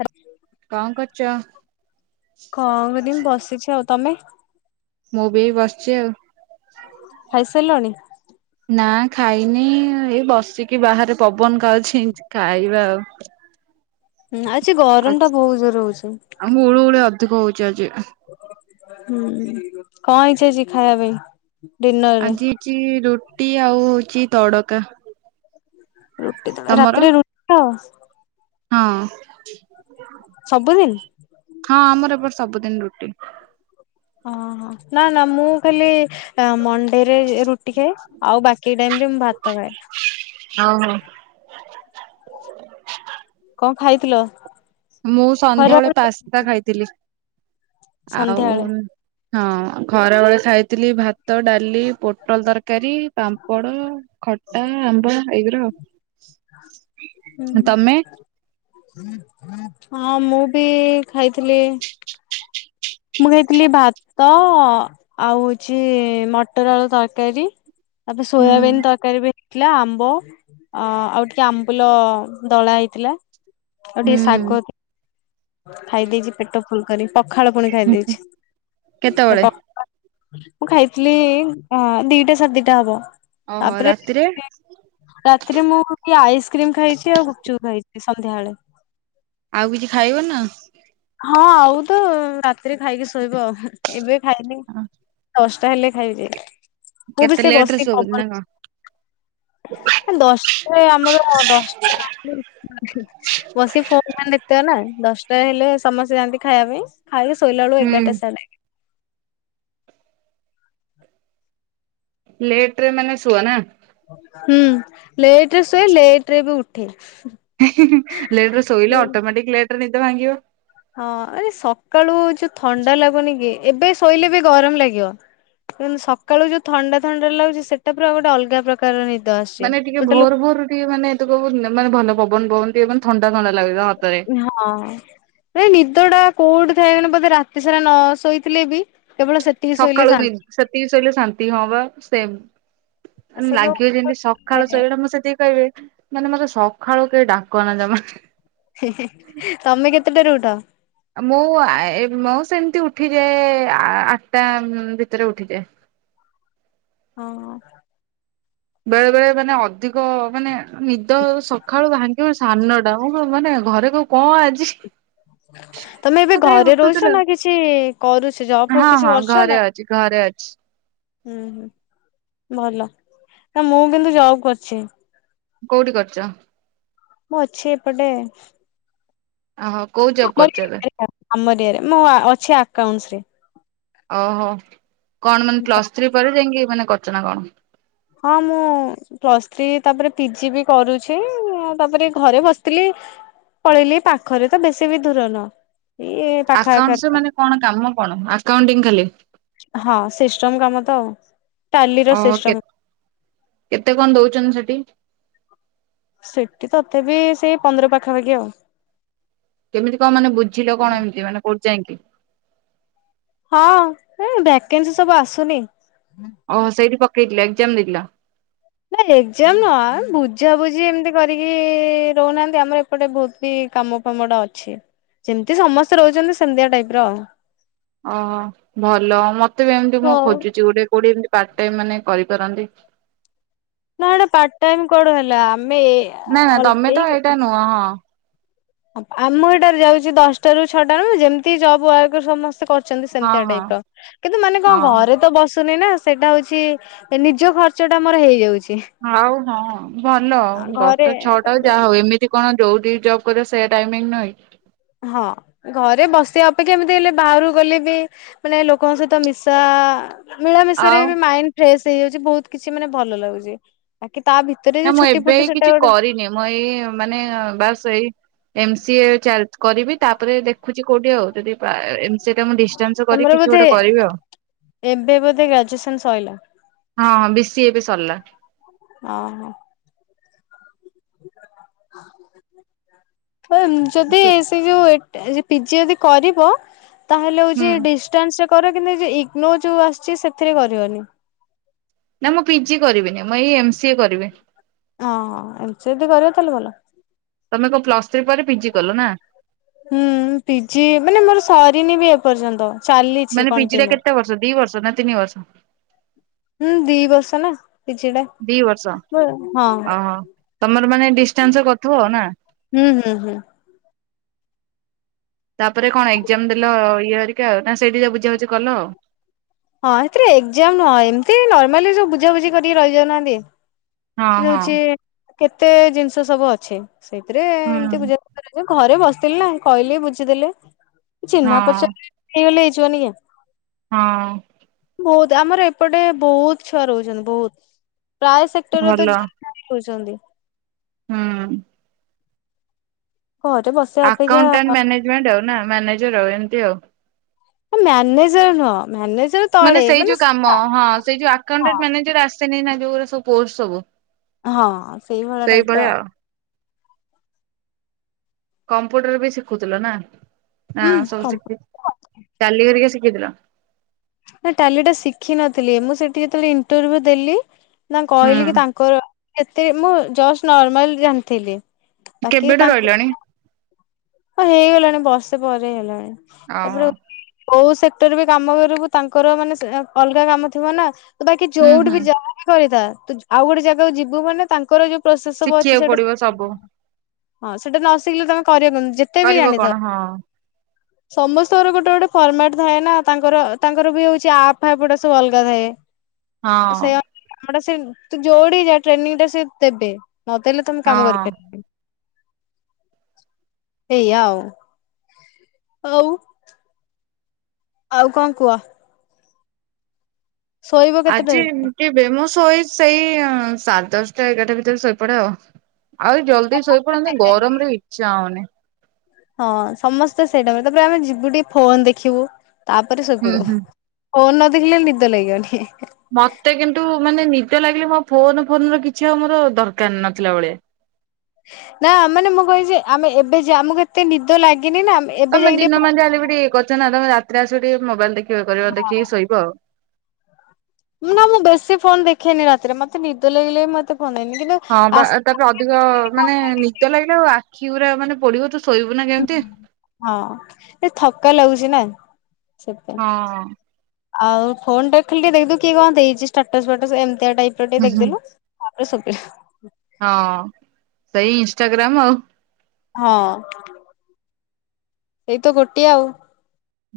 ଆଛ [unintelligible] କଣ କରୁଛ? କଣ କରିଦିି ବସିଛି ଆଉ ତମେ। ମୁଁ ବି ବସିଛି ଆଉ। ଖାଇସାରିଲଣି? ନା ଖାଇନି ଏଇ ବସିକି ବାହାରେ ପବନ ଖାଉଛି ଏ ଖାଇବା ଆଉ। ହୁଁ ଆଛି ଗରମ ଟା ବହୁତ ଜୋର ହହୁଛି। ଆମ ଗୁଳୁ ଗୁଳି ଅଧିକ ହଉଛି ଆଜି। ହଁ କଣ ଇଛା ଅଛି ଖାଇବା ପାଇଁ ଡିନର ରେ ଆଜି ରୁଟି ଆଉ ହଉଛି ତଡକା। ରୁଟି ତ ତମର? ରାତିରେ ରୁଟି ତ ହଁ। ସବୁଦିନ। ହଁ ଆମର ଏବେ ସବୁଦିନ ରୁଟି। ଓହୋ ନା ନା ମୁଁ ଖାଲି ମଣ୍ଡେରେ ରୁଟି ଖାଏ ଆଉ ବାକି ଟାଇମ ରେ ମୁଁ ଭାତ ଖାଏ। ହଉ ହ। କଣ ଖାଇଥିଲ? ମୁଁ ସନ୍ଧ୍ୟାବେେଳେ ଖରାବେଳେ ପାସ୍ତା ଖାଇଥିଲି ଆଉ ସନ୍ଧ୍ୟାବେଳେ ହଁ ଖରା ବେଳେ ଖାଇଥିଲି ଭାତ ଭାତ ଡାଲି ପୋଟଲ ତରକାରୀ ପାମ୍ପଡ଼ ଖଟା ଆମ୍ବ ଏଇଗୁରା ଆଉ। ହୁଁ। ତମେ? ହଁ ମୁଁ ବି ଖାଇଥିଲି ମୁଁ ଖାଇଥିଲି ଭାତ ଆଉ ହଉଛି ମଟର ଆଳୁ ତରକାରୀ ଆପ ହୁଁ ସୋୟବନ୍ ତରକାରୀ ପ ଥିଲା ଆମ୍ବ ଆଉ ଟିକେ ଆମ୍ବୁଲ ଦଳା ହେଇଥିଲା। ଆଉ ଟିକେ ଶାଗ ହୁଁ ଖାଇ ଦେଇେଇଛି ପେଟ ଫୁଲ କରି ପଖାଳ ପୁଣି ଖାଇଦେଇଛି। କେତେବେଳେ? ମୁଁ ଖାଇଥିଲି ଦିଟା ସାଢ଼େ ଦିଟା ହବ ଓହୋ ତାପରେ ରାତିରେ ରାତିରେ ମୁଁ ଟିକେ ଆଇସ୍କ୍ରିମ ଖାଇଛି ଆଉ ଗୁପଚୁ ଖାଇଛି ସନ୍ଧ୍ୟାବେଳେ। ଆଉ କିଛି ଖାଇବ ନା ହଁ ଆଉ ତ ରାତିରେ ଖାଇକି ଶୋଇବ ଆଉ ଏବେ ଖାଇନି ଦଶ ତାହେଲେ ଖାଇଛି ମୁଁ ବି କେତେ ସେ ଲେଟ ରେ ବସିକି ଶୋଇବ ନା ପବନି କଣ? ଦଶ ଆମର ଦଶଟା ଲ [unintelligible] ବସି ଫୋ ମ ଦେତିବ ନା ଦଶଟା ହେଲେ ସମସ୍ତେ ଯାଆନ୍ତି ଖାଇବା ପାଇଁ ଖାଲି ଶୋଇଲା ବଳୁ ହୁଁ ଏଗାରଟା ସଡେ ଲେଟ ରେ ମାନେ ଶୁଅ ନା। ହୁଁ ଲେଟ୍ ରେ ଶୁଏ ଲେଟ୍ ରେ ବି ଉଠେ। ଲେଟ୍ ରେ ଶୋଇଲେ ଅଟୋମେଟିକ୍ ଲେଟ୍ ରେ ନିଦ ଭାଙ୍ଗିବ। ହଁ ସକାଳୁ ଯୋଉ ଥଣ୍ଡା ଲାଗୁନି କି ଏବେ ଶୋଇଲେ ବି ଗରମ ଲାଗିବ। କିନ୍ତୁ ସକାଳୁ ଯୋଉ ଥଣ୍ଡା ଥଣ୍ଡା ଲାଗୁଛି ସେଟା ପୁରା ଅଲଗା ଗୋଟେ ଅଲଗା ପ୍ରକାର। କାରଣ ନିଦଆସୁଛି। ମାନେ ଟିକେ ଭୋର ଭୋରରୁ ଟିକେ ମାନେ ଏ ମାନେ ଭଲ ପବନ ପବନ ଟିକେ ମାନେ ଥଣ୍ଡା ଥଣ୍ଡା ଲାଗୁଛି ସତରେ। ହଁ। ଏଇ ନିଦ ଟା କୋଉଠି ଥାଏ ବୋଧେ ରାତି ସାରା ନ ଶୋଇଥିଲେ ବି କେବଳ ସେ। ସକାଳୁ ନିଦ ସେତିକି ଶୋଇଲେ ଶାନ୍ତି ହଁ ପା ସେମ୍। ଆରେ ଲାଗିବ ଯେମିତି ସକାଳୁ ସେ ଶୋଇବାଟା ମୁଁ ସେତିକି କହିବି। ମାନେ ମତେ ସକାଳୁ କେହି ଡାକନା ଜମା। ତମେ କେତେଟାରୁ ଉଠ। ମୁଁଆ ଏ ମୁଁ ସେମିତି ଉଠିଯାଏ ଆଠଟା ଭିତରେ ଉଠିଯାଏ। ଓହୋ। ବେଳେ ବେଳେ ମାନେ ଅଧିକ ମାନେ ନିଦ ସକାଳୁ ଭାଙ୍ଗି। ସାନଟା ମୁଁ କହେ ମାନେ ଘରେ କୋଉ କଣ ଆଜି। ତମେ ଏବେ ଆଉ କାଇଁ ଘରେ ଉଠୁଥିଲ ରହୁଛ ନା କିଛି କରୁଛ ଜବ୍ ଫବ୍ ହଁ କିଛି ହଁ କରୁଛ ନା। ଘରେ ଅଛି। ହୁଁ ହୁଁ ଭଲ ମୁଁ କିନ୍ତୁ ଜବ୍ କରିଛି। କୋଉଠି କରଛ। ମୁଁ ଅଛି ଏପଟେ। ଓହୋ କୋଉ ଜବ୍ କରୁଛ ଏବେ। ଆମର ଅରିୟା ରେ ମୁଁ ଅଛି ଆକାଉଣ୍ଟ ରେ। ଓହୋ କଣ ମାନେ ପ୍ଲସ୍ ଥ୍ରୀ ପରେ ଯାଇକି ମାନେ କରୁଛନା କଣ। ହଁ ମୁଁ। ପ୍ଲସ୍ ଥ୍ରୀ ତାପରେ ପିଜି ବି କରୁଛି ତାପରେଏ ଘରେ ବସିଥିଲି। ପଳେଇଲିି ଏ ପାଖରେ ତ ବେଶୀ ବି ଦୂର ନୁହଁ ଇଏ। ଆକାଉଣ୍ଟସ୍ ମାନେ କଣ କାମ କଣ ଆକାଣ୍ଟି ଖାଲି। ହଁ ସିଷ୍ଟମ୍ କାମ ତ ଆଉ। ଟାଲିର ଓହୋ ସିଷ୍ଟମ। କେତ୍ କେତେ କଣ ଦଉଛନ୍ତି ସେଠି। ସେଠି ତଥାପି ସେଇ ପନ୍ଦର ପାଖାପାଖି ଆଉ। କେମିତି କଣ ମାନେ ବୁଝିଲ କଣ ଏମତି ମାନେ କୋଉଠିାଇକି। ହଁ ଏ ଭକେନ୍ସି ସବୁ ଆସୁନି। ଓହୋ ସେଇଠି ପକେଇଥିଲ ଏକ୍ଜାମ ଦେଇଥିଲ। ମାନେ ଏକ୍ଜାମ ନୁହେଁ ବୁଝାାବୁଝି ଏମିତି କରିକି ରହୁନାହାନ୍ତି ଆମର ଏ। ପଟେ ବହୁତ ବି କାମ ଫାମଟା ଅଛି [unintelligible] ଯେମିତି ସମସ୍ତେ ରହୁଛନ୍ତି ସେମିତିଆ ଟାଇପ୍ ର। ଓହୋ ଭଲ ମତେ ବି ଏମତି ମୁଁ ହଉ ଖୋଜୁଛି ଗୋଟେ କୋଉଠିଏମିତି ପାର୍ଟ ଟାଇମ୍ ମାନେ କରିପାରନ୍ତି। କଣ ପାର୍ଟ ଟାଇମ୍ କୁଆଡେ ହେଲା ଆମେ। ନା ନା ଅଲ ତମେ ତ ଏଇ ଏଇଟା ନୁହଁ ହଁ। ଆମ ଏଇଟାରେ ଯାଉଛି ଦଶଟାରୁ ଛଅଟାରୁ ଯେମିତି ଜବୁ ୱାର୍କ ସମସ୍ତେ କରୁ। ଚନ୍ତି ହଁ ସେମିତିଆ ହଁ ଟାଇପ୍ ର କିନ୍ତୁ ମାନେ ହଁ କଣ ଘରେ ତ ବସୁନି ନା। ସେଇଟା ହଉଛି ନିଜ ଖର୍ଚ୍ଚ ଟା ମୋର ହେଇଯାଉଛି। ଆଉ ହଁ ଭଲ ଘରେ ଦଶଟାରୁ ଛଅଟା ଆ ତାପରେ ଯାହା ହୋଉ ଏମିତି। କଣ ଯଉଟି ଜବ୍ କରିବ ସେ ଟାଇମିଙ୍ଗ ରହେ। ହଁ ଘରେ ବସିବା ଅପେକ୍ଷା ଏମିତି ହେଲେ ବାହାରୁ ଗଲେ ବି ମାନେ ଲୋକଙ୍କ ସହିତ ମିଶା ମିଳାମିଶାରେ ରେ ଆଉ ଏବେ ମାଇଣ୍ଡ ଫ୍ରେଶ ହେଇଯାଉଛି ବହୁତ କିଛି ମାନେ ଭଲ ଲାଗୁଛି ବାକି ତା ଭିତ ନା ମୁଁ ଏବେ କିଛି କରିନି ମୁଁ ଏଇ ମାନେ ବାସ ଏଇ ଏମ ସି ଏ ଚାଲ କରିବି ତାପରେ ଦେଖୁଛି କୋଉଠି ଆଉ ଯଦି ବାଏ ରେ ସେଇଟା ମୁଁ ଡିଷ୍ଟାନ୍ସ ତମର କରି କିଛି ବୋଧେ ଗୋଟେ କରିବି ଆଉ। ଏବେ ବୋଧେ ଗ୍ରାଜୁଏସନ ସଇଲା ହଁ ହଁ ବି ସି ଏ ବି ସରିଲା ହଁ। [inaudible] ଯଦି ବି ଏ ଯୋଉ ପିଜି ଯଦି କରିବ ତାହେଲେ ହୁଁ। ହଉଛି ଡିଶ ଷ୍ଟାନ୍ସରେ କର କିନ୍ତୁ ଏଇ ଯୋ ଇଗ୍ନୋ ଯୋଉ ଆସିଛି ସେଥିରେ କରିବନି। ନା ମୁଁ ପିଜି କରିବିନି ମୁଁ ଏଇ ଏମସିଏ କରିବି। ହଁ ଏମ ସିଏ ଯଦି କରିବ ତାହେଲେ ଭଲ। ତମେ କଣ ପ୍ଲସ ଥ୍ରୀ ପରେ ପିଜିି କଲ ନା? ହୁଁ ପିଜି ମାନେ ମୋର ସରିନି ବି ଏପର୍ଯ୍ୟନ୍ତ। ଚାଲିଛି ମାନେ ପିଜିଟା କଣ୍ଟିନ୍ୟୁ। କେତେ ବର୍ଷ ଦି ବର୍ଷ ନା ତିନି ବର୍ଷ? ହୁଁ ଦି ବର୍ଷ ନା। ପିଜି ଟା ଦି ବର୍ଷ। ହଁ। ଓହୋ ତମର ମାନେ ଡିଷ୍ଟାନ୍ସ କରୁଥିବ ଆଉ ନା ହୁଁ ହୁଁ ହୁଁ। ତାପରେ କଣ ଏକ୍ଜାମ ଦେଲ ଇଏ ହରିକା ଆଉ ନା ସେଇଠି ସବୁ ବୁଝାବୁଝି କଲ ଆଉ। ହଁ ସେଥିରେ ଏକ୍ଜାମ ନୁହଁ ଏମିତି ନର୍ମାଲି ସବୁ ବୁଝାବୁଝି କରିକି ରହିଯାଉନାହାନ୍ତି। ଆଉ ହଁ ଯଉଛି କେତେ ଜିନିଷ ସବୁ ଅଛେ ସେଇଥିରେ ହଁ ଏମତି ହୁଁ ବୁଝା କରାଯାଉ। ଘରେ ବସିଥିଲି ନା କହିଲି ବୁଝିଦେଲେ ଚିହ୍ନା ହଁ ପଚାର ହେଇଗଲେ ହେଇଯିବନି କି। ହଁ। ବହୁତ ଆମର ଏପଟେ ବହୁତ ଛୁଆ ରହୁଛନ୍ତି ବହୁତ ପ୍ରାୟ ସେକ୍ଟରରେ ଭଲ ତ। କହୁଛନ୍ତି। ହୁଁ। ହଉ ତ ବସ [unintelligible] ଆକାଉଣ୍ଟାଣ୍ଟ ମ୍ୟାନେଜମେଣ୍ଟ ଆଉ ନା ମ୍ୟାନେଜର ଆଉ ଏମିତି ଆଉ। ହଁ ମ୍ୟାନେଜର ନୁହଁ ମ୍ୟାନେଜର। ମାନେ ସେଇ ଯୋଉ କାମ ହଁ ସେ ହଁ ଆକାଉଣ୍ଟଣ୍ଟ ମାନେଜର ଆସେନି ନା ଯୋଉ ଗୁରା ସବୁ ପୋଷ୍ଟ ସବୁ। ହଁ ସେଇଭଳିଆ ଟାଇପର। କମ୍ପ୍ୟୁଟର ବି ଶିଖୁଥିଲ ନା ହୁଁ ସବୁ ଶିଖ କମ୍ପା ଟାଲି ଘରିକା ଶିଖିଥିଲ। ନା ଟାଲି ଟା ଶିଖିିନଥିଲି ମୁଁ ସେଠି ଯେତେବେଳେ ଇଣ୍ଟରଭି୍ୟୁ ଦେଲି ମୁଁ କହିଲି କି ହୁଁ ତାଙ୍କର ଏତେ ଏମିତି ମୁଁ ଜଷ୍ଟ ନର୍ମାଲ ଜାଣିଥିଲି। ବାକି କେବେଠୁ ତାଙ୍କୁ ରହିଲଣି? ହଁ ହେଇଗଲାଣି ବର୍ଷେ ପରେ ହେଲାଣି ଓହୋ ତାପରେ କୋଉ ସେକ୍ଟର ବି କାମ କରିବୁ ତାଙ୍କର ମାନେ ଅଲଗା କାମ ଥିବ ନା। ତ ବାକି ହୁଁ ଯୋଉଠି ହୁଁ ବି ଯାହାବି କରିଥା ତୁ ଆଉ ଗୋଟେ ଜାଗାକୁ ଯିବୁ ମାନେ ତାଙ୍କର ଯୋଉ ପ୍ରୋସେସ ସବୁ ଅଛି ଶିଖିବାକୁ ସେଇଟା। ପଡିବ ସବୁ ହଁ ସେଟା ତ ନ ଶିଖିଲେ ତମେ କରିବନି ଯେତେ ବି କରିବ ଜ୍ଞ୍ୟାନି ଥାଅ। କଣ ହଁ ସମସ୍ତଙ୍କର ଗୋଟେ ଗୋଟେ ଫର୍ମାଟ୍ ଥାଏ ନା ତାଙ୍କର ତାଙ୍କର ବି ହେଉଛି ଆପ୍ ଫାପ୍ ଗୋଟା ସବୁ ଅଲଗା ଥାଏ। ହଁ ସେ ସେ ତୁ ଯୁଆଡେ ଯା ଟ୍ରେନିଂ ଟା ସେ ଦେବେ। ନ ଦେଲେ ତମେ କାମ ହଁ କରିପାରି ଏୟା ଆଉ ହଉ। ଆଉ କଙ୍କ କୁହ? ଶୋଇବ ଆଜି କେତେଟାରେ? ତମେ? ଟିକେ ବେମୋସ ହୋଇ ସେଇ ସାଢ଼େ ଦଶଟା ଏଗାରଟା ଭିତରେ ଶୋଇପଡେ ଆଉ। ଆହୁରି ଜଲ୍ଦି ଶୋଇ ପଡନ୍ତି ଗରମ ରେ ଇଚ୍ଛା ହଉନି। ହଁ ସମସ୍ତେ ସେଇଟା ତାପରେ ଆମେ ଯିବୁ ଟିକେ ଫୋନ ଦେଖିବୁ ତାପରେ ଶୋଇ ହୁଁ ପଡିବୁ। ହୁଁ। ହଉ ନ ଦେଖିଲେ ନିଦ ଲାଗିବନି। ମତେ କିନ୍ତୁ ମାନେ ନିଦ ଲାଗିଲେ ମୋ ଫୋନ ଫୋନର କିଛି ଆଉ ମୋର ଦରକାର ନଥିଲା ଭଳିଆ। ନା ମାନେ ମୁଁ କହିଛେ ଆମେ ଏବେ ଯେ ଆମକୁ ଏତେ ନିଦ ଲାଗିନି ନା। ଆମେ ଏବେ ତମେ ଯାଇକି ଟିକେ ଦିନ ଫୋନ ମାନ ଯାହାହେଲେ ଦେଖିବା। ବି ଟିକେ ଇଏ କରିଛ ନା ତମେ ରାତିରେ ଆସିବ ଟିକେ ମୋବାଇଲ ଦେଖିବ ଇଏ କରିବ ଦେଖିକି ଶୋଇବ ଆଉ। ନା ମୁଁ ବେଶୀ ଫୋନ ଦେଖେନି ରାତିରେ। ମତେ ନିଦ ଲାଗିଲେ ବି ମତେ ଅନେଇନି କିନ୍ତୁ ହଁ ଆ [unintelligible] ଦ ଲାଗିଲା ଆଉ ଆଖି ଗୁରା ମାନେ ପୋଡ଼ିବ ତୁ ଶୋଇବୁ ନା କେମିତି। ହଁ ସେ ଥକା ଲାଗୁଛି ନା ସେଥିପାଇଁ। ହଁ ଆଉ ଫୋନ୍ ଟା ଖାଲିଟିକେ ଦେଖିଦବୁ କିଏ କଣ ଦେଇଚି ଷ୍ଟାଟସ୍ ଫାଟସ୍ ଏମିତି ଟାଇପ୍ ର ଟିକେ ହୁଁ ହୁଁ ଦେଖଦେଲୁ। [unintelligible] ହଁ, ସେଇ ଇନଷ୍ଟାଗ୍ରାମ୍ ଆଉ। ହଁ। ସେଇ ତ ଗୋଟିଏ ଆଉ।